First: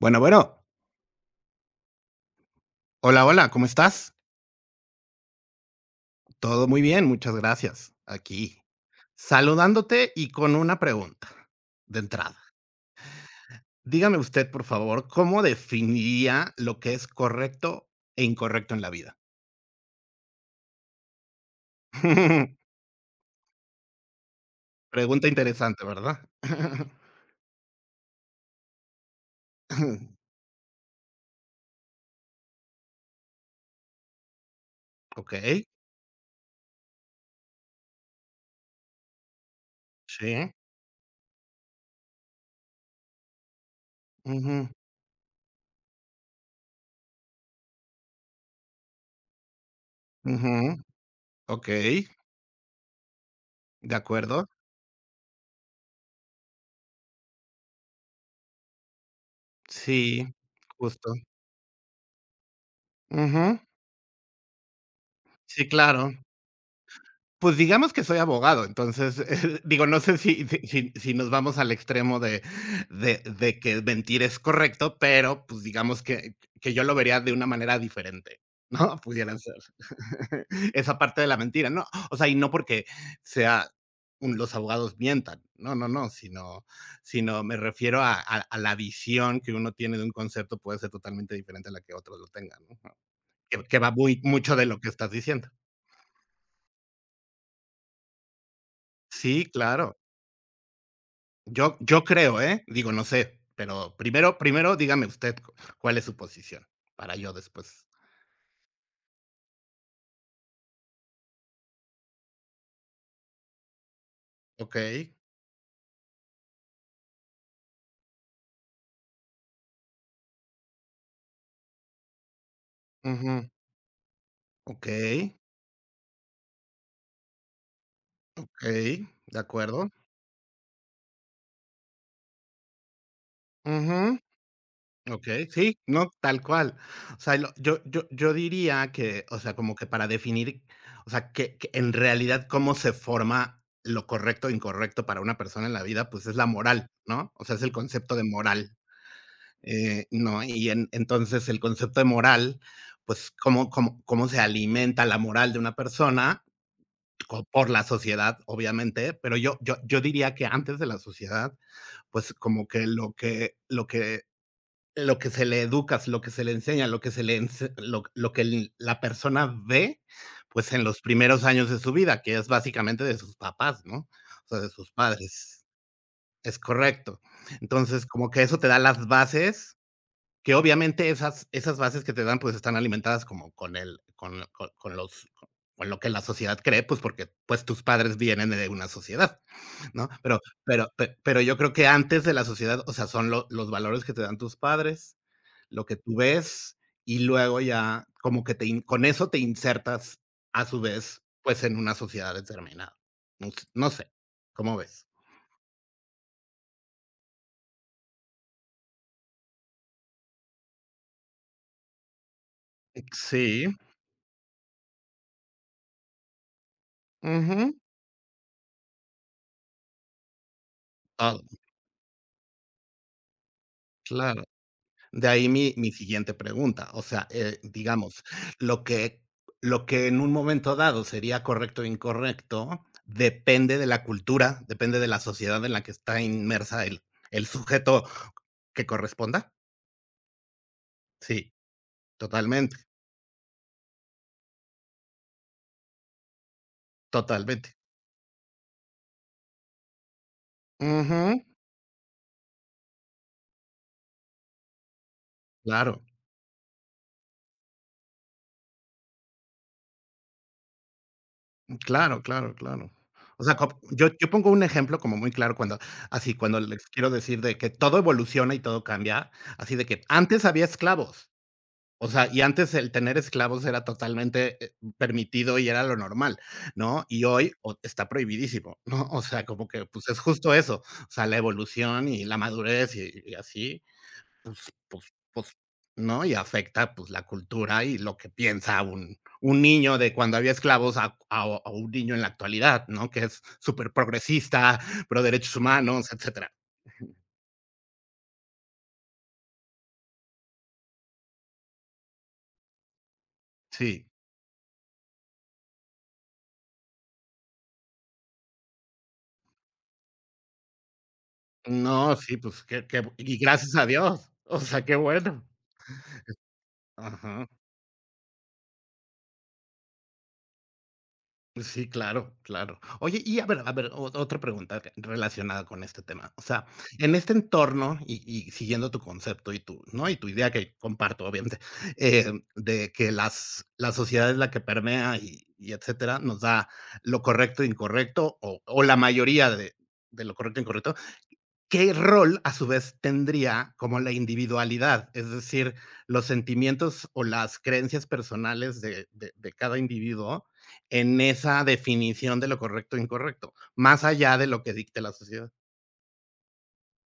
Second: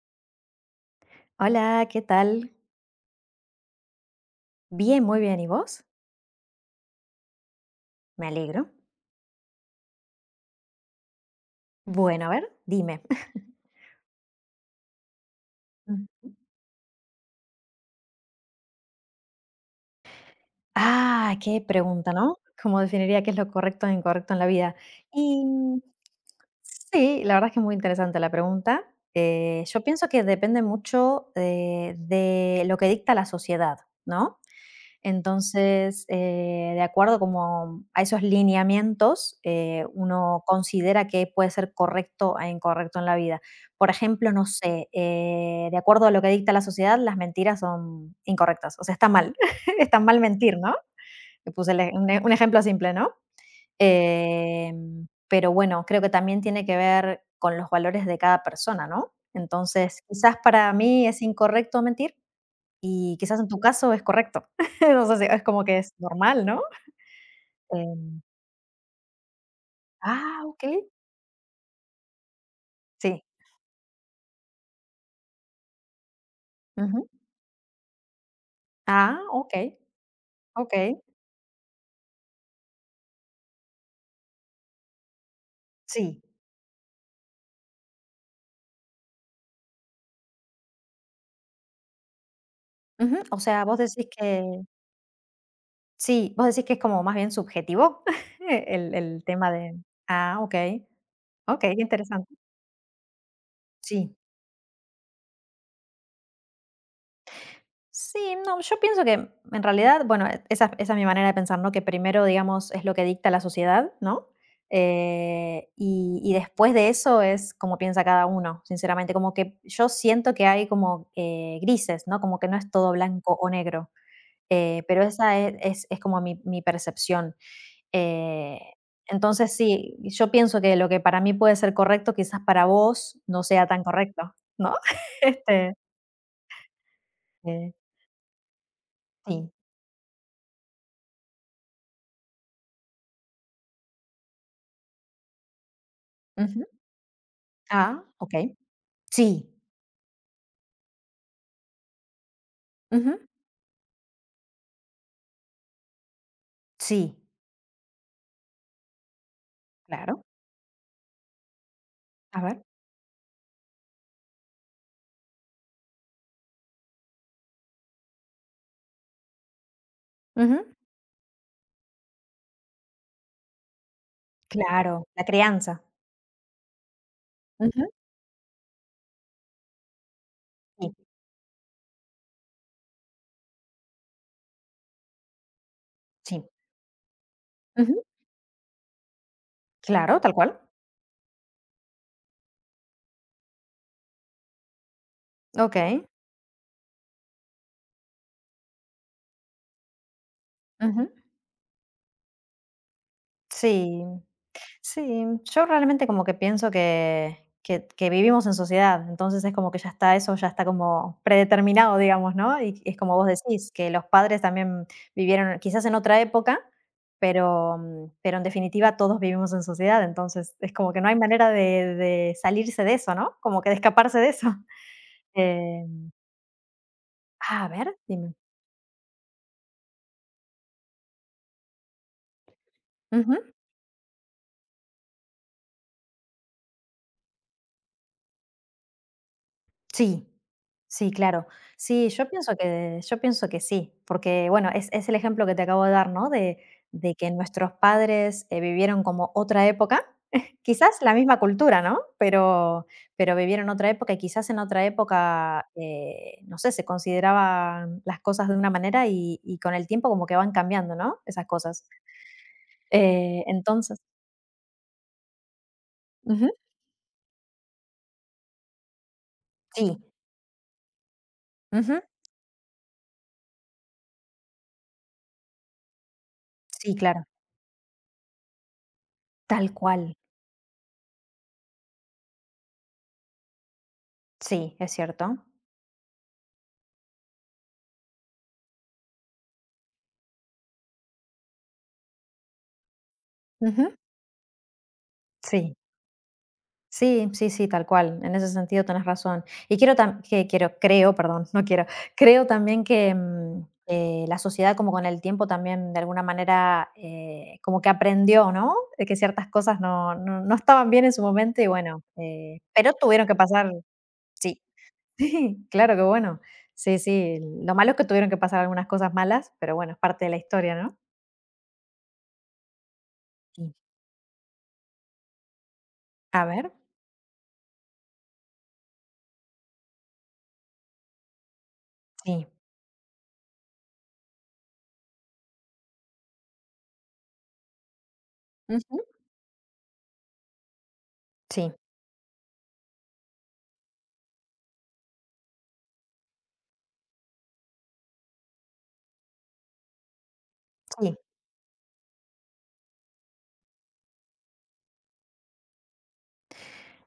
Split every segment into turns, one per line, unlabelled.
Bueno, bueno.
Hola, ¿qué tal?
Hola, hola, ¿cómo estás?
Bien, muy bien. ¿Y vos?
Todo muy bien, muchas gracias.
Me
Aquí,
alegro.
saludándote y con una pregunta de
Bueno, a
entrada.
ver, dime.
Dígame usted, por favor, ¿cómo
Ujú.
definiría lo que es correcto e incorrecto en la vida?
Ah, qué pregunta, ¿no? ¿Cómo definiría qué es lo correcto e incorrecto en la vida?
Pregunta
Y mm,
interesante, ¿verdad?
sí, la verdad es que es muy interesante la pregunta. Yo pienso que depende mucho de lo que dicta la sociedad, ¿no?
Okey,
Entonces, de acuerdo como a esos lineamientos, uno
sí.
considera que puede ser correcto e incorrecto en la vida. Por ejemplo, no
Ujú,
sé, de acuerdo a lo que dicta la sociedad, las mentiras son incorrectas, o sea, está mal, está mal mentir, ¿no?
ujú.
Te puse el ej-
Okey,
un, e- un ejemplo simple, ¿no?
de acuerdo.
Pero bueno, creo que también tiene que ver con los valores de cada persona, ¿no? Entonces,
Sí,
quizás para mí
justo.
es incorrecto mentir, y quizás en
Ujú.
tu caso es correcto. O sí, es como
Sí,
que es
claro.
normal, ¿no?
Pues digamos que soy
Em,
abogado, entonces, digo, no sé
ah,
si si
okey.
si si nos vamos al extremo de de
Sí.
de que mentir es correcto, pero, pues, digamos que yo lo
Ujú.
vería de una manera diferente, ¿no?
Ah,
Pudiera ser
okey, okey.
esa parte de la mentira, ¿no? O sea, y no porque sea un los abogados mientan, no, no, no,
Sí.
sino sino me refiero a a la visión que uno tiene de un concepto puede ser totalmente diferente a la que otros lo tengan, ¿no?
Ujú. O sea,
Que
vos
que va
decís
muy mucho
que
de lo que estás diciendo.
sí, vos decís que es como más bien subjetivo el
Sí,
tema de
claro.
ah, okey, okey,
Yo
qué
yo
interesante.
creo, ¿eh? Digo, no sé, pero
Sí.
primero dígame usted cu cuál es su posición, para yo después.
Sí, no, yo pienso que en realidad, bueno, esa es mi manera de pensar, ¿no? Que primero, digamos, es lo que dicta la sociedad, ¿no?
Okey.
Y después de eso es como piensa cada uno, sinceramente, como que yo siento que hay como grises, ¿no? Como que no es todo blanco
Ujú.
o negro, pero
Okey,
es como mi percepción. Eh,
okey, de
entonces,
acuerdo.
sí, yo pienso que lo que para mí puede ser correcto, quizás para vos no sea tan
Ujú.
correcto, ¿no?
Okey,
este,
sí, no, tal cual. O sea, lo
eh,
yo diría que, o
sí.
sea, como que para definir, o sea, que en realidad cómo se forma lo correcto o incorrecto para una persona en la vida, pues, es la
Ujú.
moral, ¿no? O sea, es el
Ah,
concepto de
okey.
moral.
Sí.
¿No? Y en entonces el concepto de moral,
Ujú.
pues cómo se alimenta la moral de una persona
Sí.
co por la sociedad, obviamente, pero yo
Claro.
diría que antes de la sociedad, pues
A ver.
como que lo que se le educa, lo que se le enseña, lo que se le ense lo que el la persona ve,
Ujú.
pues en los primeros años de su vida, que es básicamente de sus papás, ¿no? O sea, de sus
Claro, la
padres.
crianza.
Es correcto.
Ujú.
Entonces, como que eso te da las bases que
Sí,
obviamente esas, esas bases que te dan pues están alimentadas como con el, con los, con lo que la
sí.
sociedad cree, pues porque pues tus
Ujú.
padres vienen de una sociedad, ¿no?
Claro, tal cual.
Pero, pe- pero yo creo que antes de la sociedad, o sea, son lo- los valores que te dan tus padres, lo que
Okey.
tú ves y luego ya como que te, in- con eso te insertas a su
Ujú.
vez pues en una sociedad determinada. No, s- no
Sí.
sé, ¿cómo ves?
Sí, yo realmente como que pienso que que vivimos en sociedad, entonces es como que ya está eso, ya está como predeterminado, digamos, ¿no? Y es como vos
Sí,
decís, que los padres también vivieron quizás en otra época,
ujú,
pero en definitiva todos vivimos en sociedad, entonces es como que no hay
todo,
manera de salirse de eso, ¿no? Como que de escaparse de
claro.
eso.
De ahí mi mi
Em,
siguiente pregunta, o sea,
a ver,
digamos,
dime.
lo que lo que en un momento dado sería correcto o incorrecto, depende de la cultura, depende de la sociedad en la que está inmersa el sujeto que corresponda.
Sí, sí, claro.
Sí,
Sí,
totalmente,
yo pienso que sí, porque, bueno, es el ejemplo que te acabo de dar, ¿no? De que nuestros
totalmente.
padres, vivieron como otra época, quizás la misma
Ujú.
cultura, ¿no? Pero vivieron otra época y quizás en otra época,
Claro,
no sé, se consideraban las cosas de una manera y con el tiempo como que van cambiando, ¿no? Esas cosas.
claro, claro, claro.
Eh,
O sea, co
entonces
yo pongo un ejemplo como muy claro cuando así,
ujú,
cuando les quiero decir de que todo evoluciona y todo cambia, así de
sí,
que antes había esclavos.
ujú,
O sea, y antes el tener esclavos era totalmente, permitido y era lo normal,
sí,
¿no?
claro,
Y hoy o está prohibidísimo, ¿no? O sea, como
tal
que, pues,
cual.
es justo eso, o sea, la evolución y la madurez y así, pues
Sí, es
pues
cierto.
pues, ¿no? Y afecta, pues, la cultura y lo que piensa un niño de cuando había esclavos a a un niño en la actualidad, ¿no? Que es
Ujú,
súper progresista, pro derechos
sí.
humanos, etcétera.
Sí, sí, sí, tal cual. En ese sentido tenés razón. Y quiero tam- que quiero, creo, perdón, no quiero, creo también que
Sí.
la sociedad como con el tiempo también de alguna manera como que aprendió, ¿no? De que ciertas cosas no, no, no estaban bien en su momento y bueno,
No, sí, pues,
pero
que
tuvieron que
y
pasar,
gracias a Dios, o
sí,
sea, qué bueno.
sí, claro que bueno. Sí, sí,
Ajá.
lo malo es que tuvieron que pasar algunas cosas malas, pero bueno, es parte de la historia, ¿no?
Sí, claro, claro. Oye, y a ver
Sí.
a ver, o otra pregunta que- relacionada con este tema. O
A
sea,
ver,
en este entorno, y siguiendo tu concepto y tu, ¿no? Y tu idea que comparto, obviamente, eh,
sí,
de que las la sociedad es la que permea y etcétera, nos da lo correcto e incorrecto, o la
ujú,
mayoría de lo correcto e incorrecto.
sí,
¿Qué rol, a su vez, tendría como la individualidad? Es decir, los sentimientos o las creencias personales de de cada individuo
sí.
en esa definición de lo correcto e incorrecto, más allá de lo que dicte la sociedad.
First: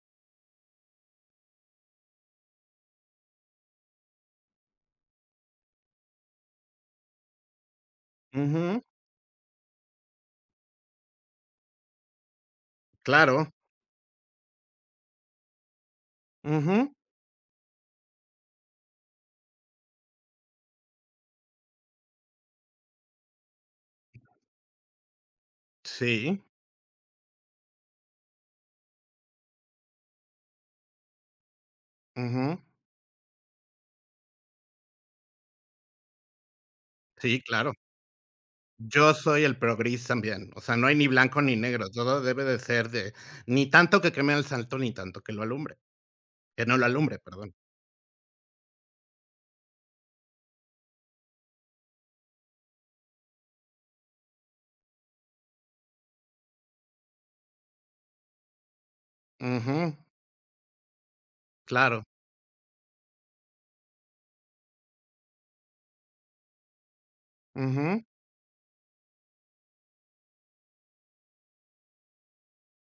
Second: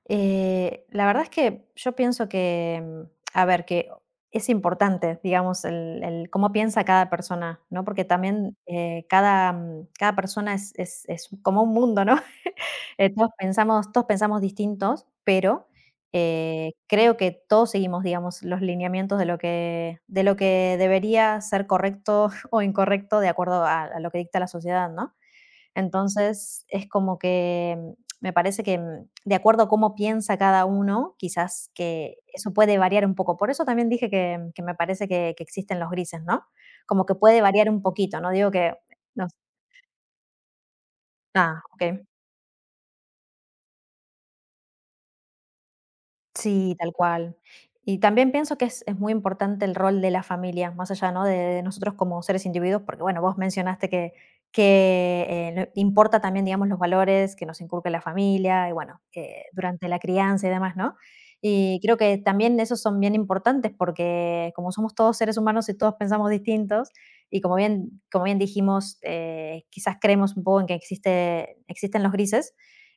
La verdad es que yo pienso que, a ver, que es importante, digamos, el cómo piensa cada persona, ¿no? Porque también
Ujú,
cada persona es como un mundo, ¿no?
claro.
Todos pensamos distintos, pero
Ujú.
creo que todos seguimos, digamos, los lineamientos de lo que debería ser correcto o incorrecto de acuerdo a lo que dicta la sociedad, ¿no?
Sí,
Entonces, es como que me parece que, de acuerdo a cómo piensa cada uno, quizás que eso
ujú.
puede variar un poco. Por eso también dije que que me parece que existen los grises, ¿no? Como que puede
Sí,
variar
claro.
un poquito, no digo que
Yo
no
soy el pro gris también, o sea, no hay ni blanco ni
ah,
negro,
okey.
todo debe de ser de ni tanto que queme al santo, ni tanto que lo alumbre, que
Sí,
no lo
tal
alumbre,
cual.
perdón.
Y también pienso que es muy importante el rol de la familia, más allá, ¿no? De nosotros como seres individuos, porque bueno, vos mencionaste que importa también, digamos, los valores que nos inculca la familia y bueno, durante
Ujú,
la crianza y demás, ¿no? Y creo
claro.
que también esos son bien importantes porque como somos todos seres humanos y todos pensamos distintos, y
Ujú,
como bien dijimos, quizás creemos un poco en que existen los grises,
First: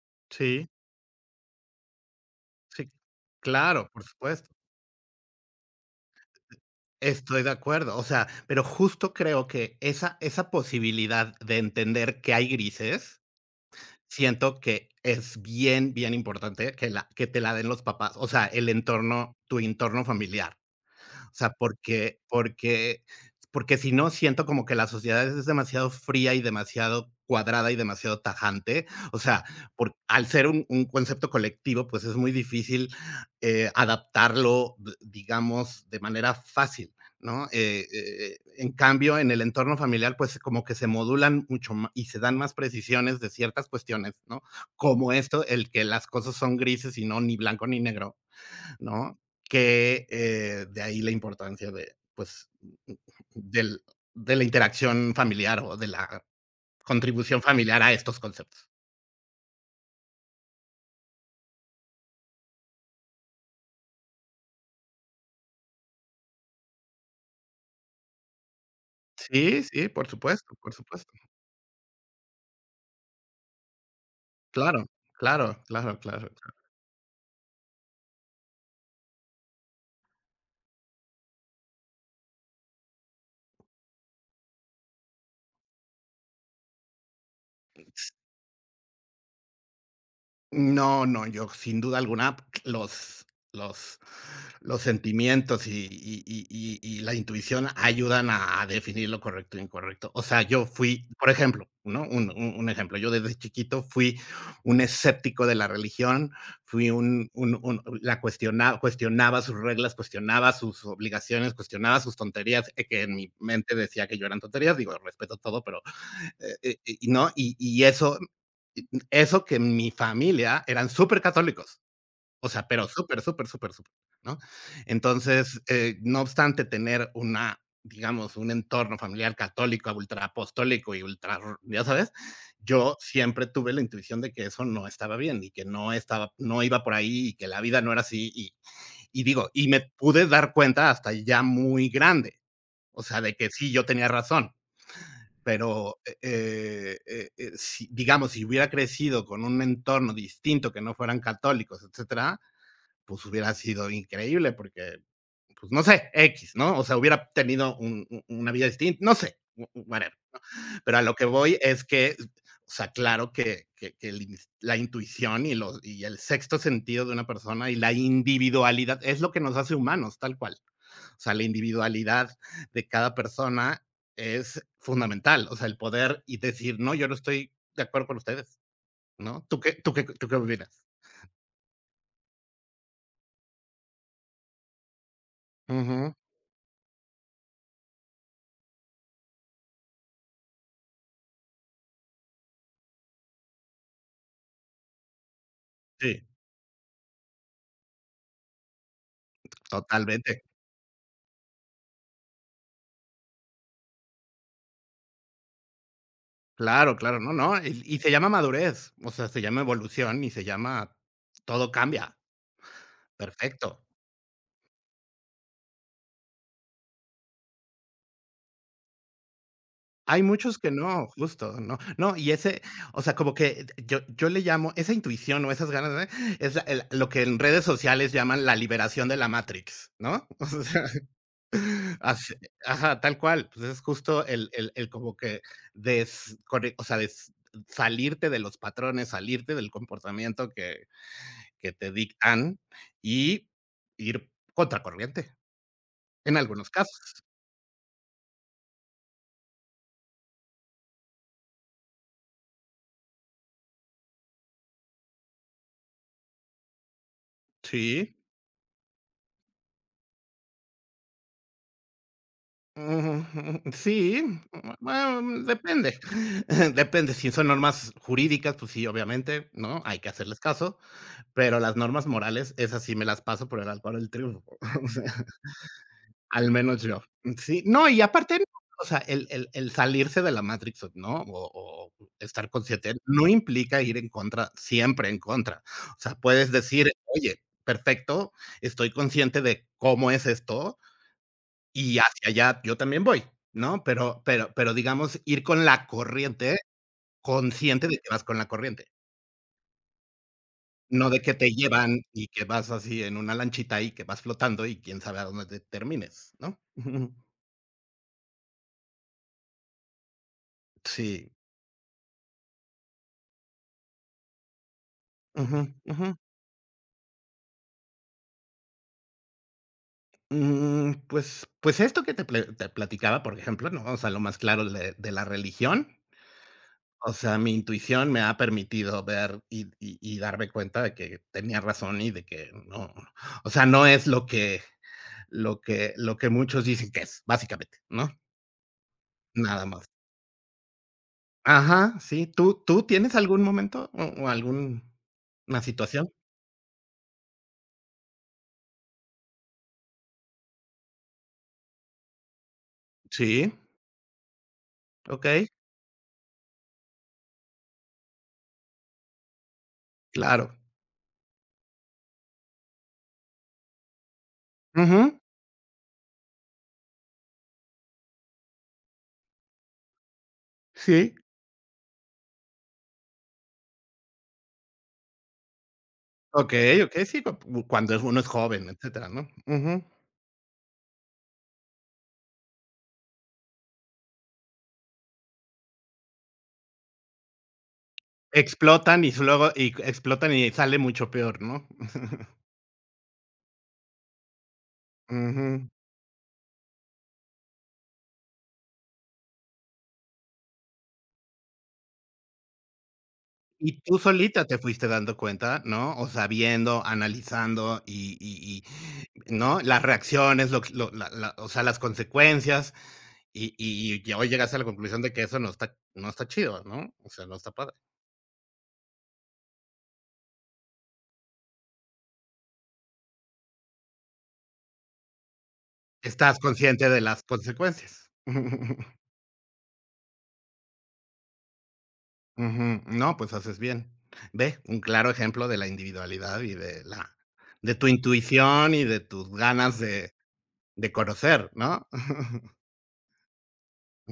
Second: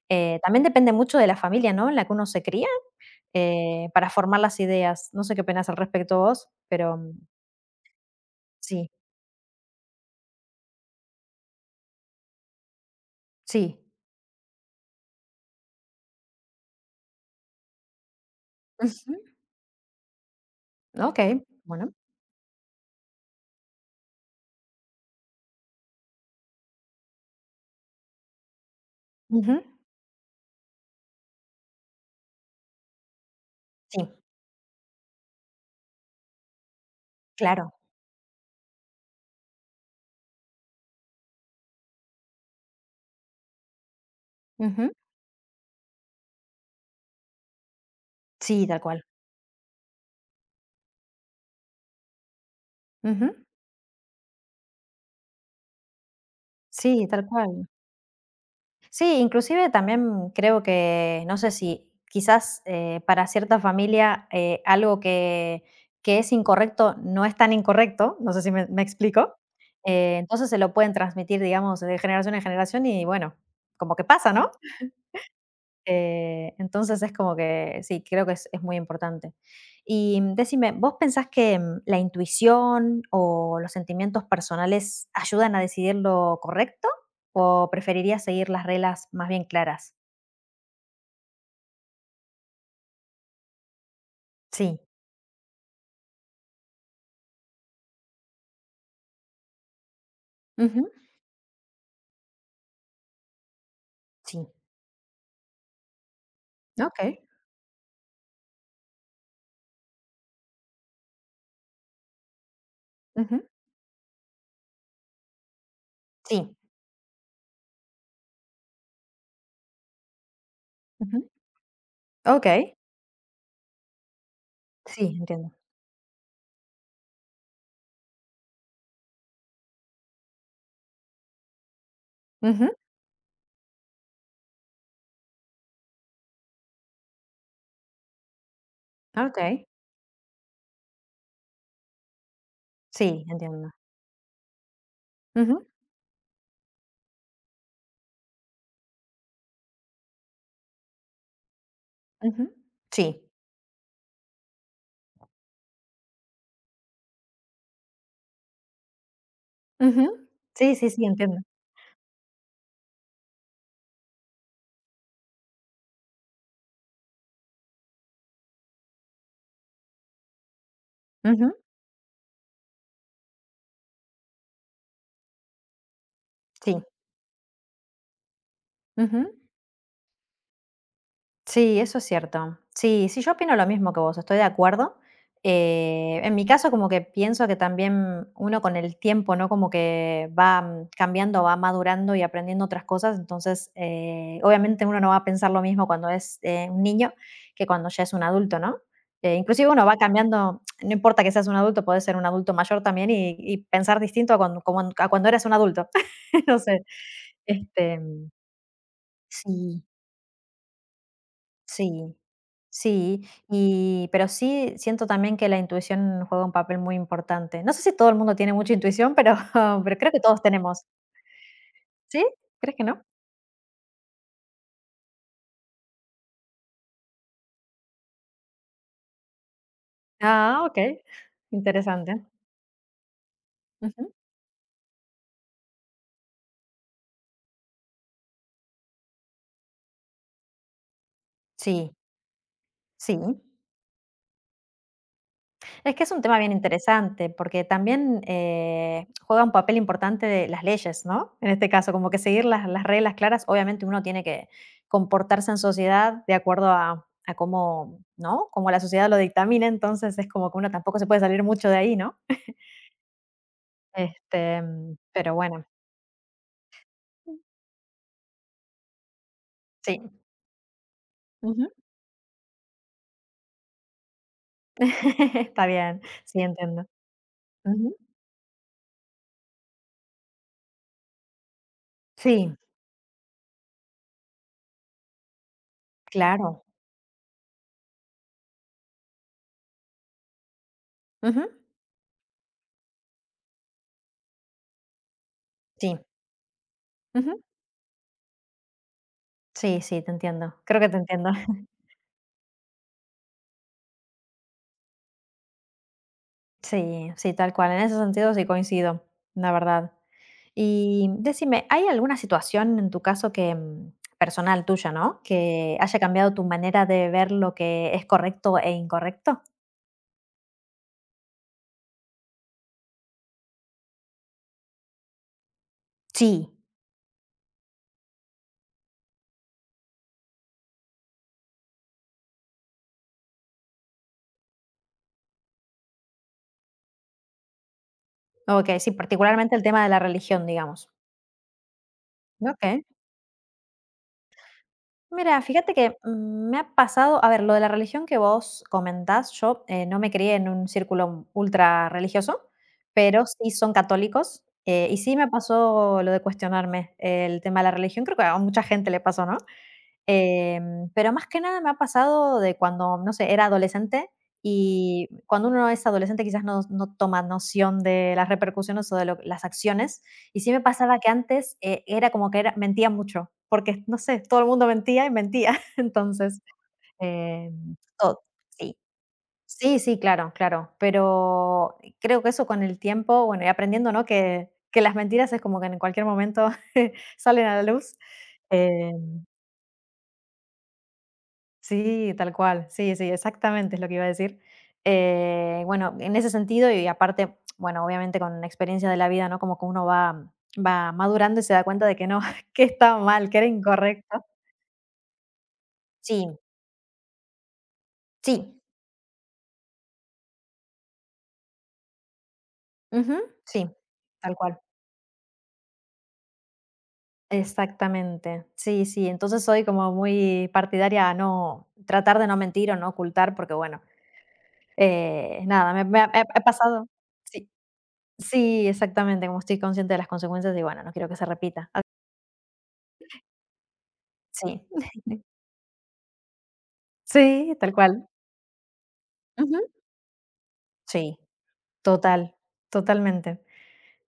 también
sí.
depende mucho de la familia, ¿no? En la que uno se cría
Sí, claro, por
para formar
supuesto.
las ideas. No sé qué opinas al respecto vos, pero
Estoy de acuerdo. O sea, pero
sí,
justo creo que esa posibilidad de entender que hay grises,
sí.
siento que es bien, bien importante que la que te la den los papás, o sea, el
Ujú,
entorno, tu entorno familiar. O
okey,
sea,
bueno.
porque si no, siento como que la sociedad es demasiado fría y demasiado cuadrada y demasiado tajante. O sea,
Ujú.
por al ser un concepto colectivo, pues, es muy difícil,
Sí,
adaptarlo, d digamos, de manera fácil, ¿no?
claro.
En cambio, en el entorno familiar, pues, como que se modulan mucho ma y se dan más precisiones de ciertas cuestiones, ¿no?
Ujú.
Como esto, el que las cosas son grises y no ni blanco ni negro.
Sí, tal cual.
¿No? Que, de ahí la importancia de, pues,
Ujú.
del de la interacción familiar o de la
Sí, tal
contribución
cual.
familiar a estos conceptos.
Sí, inclusive también creo que, no sé si quizás, para cierta familia, algo que es incorrecto no es tan incorrecto, no sé si me explico,
Sí, sí, por
entonces
supuesto,
se lo
por
pueden
supuesto.
transmitir, digamos, de generación en generación y bueno, como que pasa, ¿no?
Claro, claro, claro, claro.
Entonces, es como que sí, creo que es muy importante. Y decime, ¿vos pensás que la intuición o los sentimientos personales ayudan a decidir lo correcto? ¿O preferirías seguir las reglas más bien claras?
No, no, yo sin duda alguna los los
Sí,
los sentimientos y la intuición ayudan a definir lo correcto e incorrecto. O sea, yo
ujú,
fui, por ejemplo, ¿no? Un un ejemplo, yo desde chiquito fui
sí,
un escéptico de la religión, fui
Ok.
un un la cuestionaba cuestionaba sus reglas, cuestionaba sus obligaciones, cuestionaba sus tonterías, que en mi
Ujú,
mente decía que yo eran tonterías, digo, respeto todo, pero, eh
sí,
y ¿no? Y eso eso que en mi familia eran
ujú.
supercatólicos, o sea,
Ok.
pero súper, súper, súper, súper, ¿no?
Sí, entiendo.
Entonces, no obstante tener una, digamos, un entorno familiar católico, ultraapostólico y ultra, ya sabes,
Ujú,
yo siempre tuve la intuición de que eso no estaba bien y que no estaba no iba por ahí y que la vida no era así y digo,
Ok.
y me pude dar cuenta hasta ya muy grande, o sea,
Sí,
de que
entiendo.
sí, yo tenía razón.
Ujú,
Pero, si digamos, si hubiera crecido con un entorno distinto, que no fueran católicos, etcétera,
ujú, Sí,
pues, hubiera sido increíble, porque, pues, no sé, x ¿no? O sea, hubiera tenido un u una vida distinta, no sé, w
ujú,
whatever.
sí, sí,
Pero a
sí,
lo que
entiendo.
voy es que, o sea, claro que que el ins la intuición y los y el sexto sentido de una persona y la individualidad es lo que nos hace humanos, tal cual. O sea, la
Ujú,
individualidad de cada persona es fundamental. O sea, el poder y
Sí.
decir, no, yo no estoy de acuerdo con ustedes,
ujú.
¿no? ¿Tú qué, tú qué, tú qué opinas?
Sí, eso es cierto. Sí, sí, yo opino lo mismo que vos, estoy de acuerdo.
Ujú.
En mi caso, como que pienso que también uno con el tiempo, ¿no? Como que va cambiando, va madurando y aprendiendo otras cosas. Entonces, obviamente uno no va a pensar lo mismo cuando
Sí,
es un niño que cuando ya es un adulto, ¿no? Inclusive uno va
totalmente.
cambiando, no importa que seas un adulto, podés ser un adulto mayor también y pensar distinto a cuando, como- a cuando eras un adulto. no sé.
Claro, claro, no, no. Y
Este,
se llama madurez, o sea, se llama
sí.
evolución y se llama todo
Sí,
cambia.
sí,
Perfecto.
y pero sí siento también que la intuición juega un papel muy importante. No sé si todo el mundo tiene mucha intuición, pero pero creo que
Hay
todos
muchos que
tenemos.
no, justo, ¿no? No,
¿Sí?
y ese,
¿Crees que no?
o sea, como que yo le llamo esa intuición o esas ganas, ¿eh? Es la- el- lo que en redes sociales llaman la liberación de la Matrix, ¿no?
Ah, okey, interesante.
Así ajá, tal cual. Pues, es
Ujú.
justo el el como que descone o sea, des salirte de los patrones, salirte del comportamiento que te
Sí,
dictan
sí.
y ir contracorriente,
Es que es un
en
tema bien
algunos casos.
interesante, porque también juega un papel importante de las leyes, ¿no? En este caso, como que seguir las reglas claras, obviamente uno tiene que comportarse en sociedad de acuerdo a cómo,
Sí.
¿no? Como la sociedad lo dictamina, entonces es como que uno tampoco se puede salir mucho de ahí, ¿no?
Ujú, sí, bueno,
Pero bueno,
depende. Depende, si son normas jurídicas, pues sí, obviamente, ¿no? Hay
sí.
que hacerles caso, pero
Ujú.
las normas morales, esas sí me las paso por el arco del triunfo.
Está bien, sí,
Al menos
entiendo.
yo. Sí, no,
Ujú.
y aparte, o sea, el el salirse de la Matrix, ¿no? O estar
Sí,
consciente no implica ir en contra, siempre en contra. O sea, puedes
claro.
decir: "Oye, perfecto, estoy consciente de cómo es esto
Ujú.
y hacia allá yo también voy", ¿no? Pero pero, digamos, ir con la
Sí.
corriente,
Ujú.
consciente de que vas con la corriente,
Sí, sí, te entiendo. Creo que te
no de
entiendo.
que te llevan y que vas así en una lanchita y que vas flotando y quién sabe a dónde te termines, ¿no?
Sí, sí, tal cual. En ese sentido sí coincido, la verdad. Y
Sí.
decime, ¿hay alguna situación en tu caso que personal tuya, ¿no?
Ujú,
Que haya
ujú.
cambiado tu manera de ver lo que es correcto e incorrecto?
Mm, pues pues esto que te ple te platicaba, por ejemplo, ¿no? O sea, lo más claro de la religión.
Sí.
O sea, mi intuición me ha permitido ver y darme cuenta de que tenía razón y de que no, o sea, no es lo que lo que muchos dicen que es, básicamente, ¿no?
Ok, sí, particularmente el
Nada
tema
más.
de la religión, digamos.
Ajá, sí. ¿Tú
Ok.
tú tienes algún momento o algún
Mira,
una
fíjate que
situación?
me ha pasado, a ver, lo de la religión que vos comentás, yo no me crié en un círculo ultra religioso, pero sí
Sí,
son católicos y sí me
okey,
pasó lo de cuestionarme el tema de la religión, creo que a mucha gente le pasó, ¿no?
claro.
Pero más que nada me ha pasado de cuando, no sé, era adolescente y
Ujú,
cuando uno es adolescente quizás no, no toma noción de las repercusiones o de lo- las acciones. Y sí me pasaba que
sí.
antes era como que era, mentía mucho, porque, no sé, todo el mundo mentía y mentía. Entonces,
Okey, okey, sí, cu
em,
cuando es uno
to-
es joven,
sí,
etcétera, ¿no?
sí,
Ujú.
sí, claro, claro. Pero creo que eso con el tiempo, bueno, y aprendiendo, ¿no? Que las mentiras es como que en cualquier momento salen a la luz. eh,
Explotan y luego y explotan y sale mucho peor, ¿no?
Sí, tal cual. Sí, sí, exactamente es lo que iba a decir.
Ujú.
Bueno, en ese sentido y aparte, bueno, obviamente con la experiencia de la vida, ¿no? Como que uno va, va madurando y se da cuenta de que no, que estaba mal, que era
Y tú
incorrecto.
solita te fuiste dando cuenta, ¿no? O
Sí,
sabiendo, analizando y
sí,
y y, ¿no? Las reacciones, lo que- lo la la o sea, las consecuencias,
ujú,
y
sí,
y y hoy
tal
llegaste
cual.
a la conclusión de que eso no está no está chido, ¿no? O sea, no está padre.
Exactamente. Sí, sí. Entonces soy como muy partidaria a no tratar de no mentir o no ocultar, porque bueno, nada, me ha
Estás
he pasado.
consciente de las
Sí,
consecuencias.
sí, exactamente, como estoy consciente de las consecuencias y bueno, no quiero que se repita.
Ujú. No, pues haces bien. Ve,
Sí.
un claro ejemplo de la individualidad y de la
Sí, tal
de tu
cual.
intuición y de tus
Ujú.
ganas de
Sí,
conocer, ¿no?
total, totalmente.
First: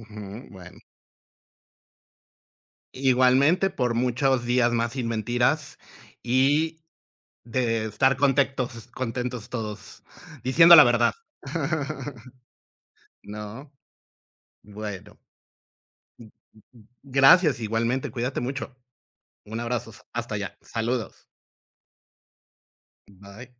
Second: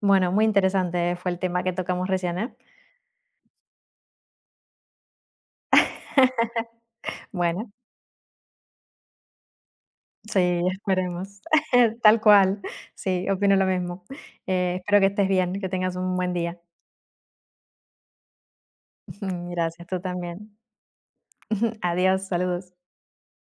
Bueno, muy
bueno.
interesante fue el tema que tocamos recién, ¿eh?
Igualmente, por muchos días más sin mentiras y
Bueno,
de estar contentos contentos todos,
sí,
diciendo la verdad.
esperemos. Tal cual. Sí, opino lo
No,
mismo. Espero que
bueno.
estés bien, que tengas un buen día.
Gracias, igualmente, cuídate mucho. Un
Gracias,
abrazo,
tú
hasta
también.
allá. Saludos.
Adiós, saludos.
Bye.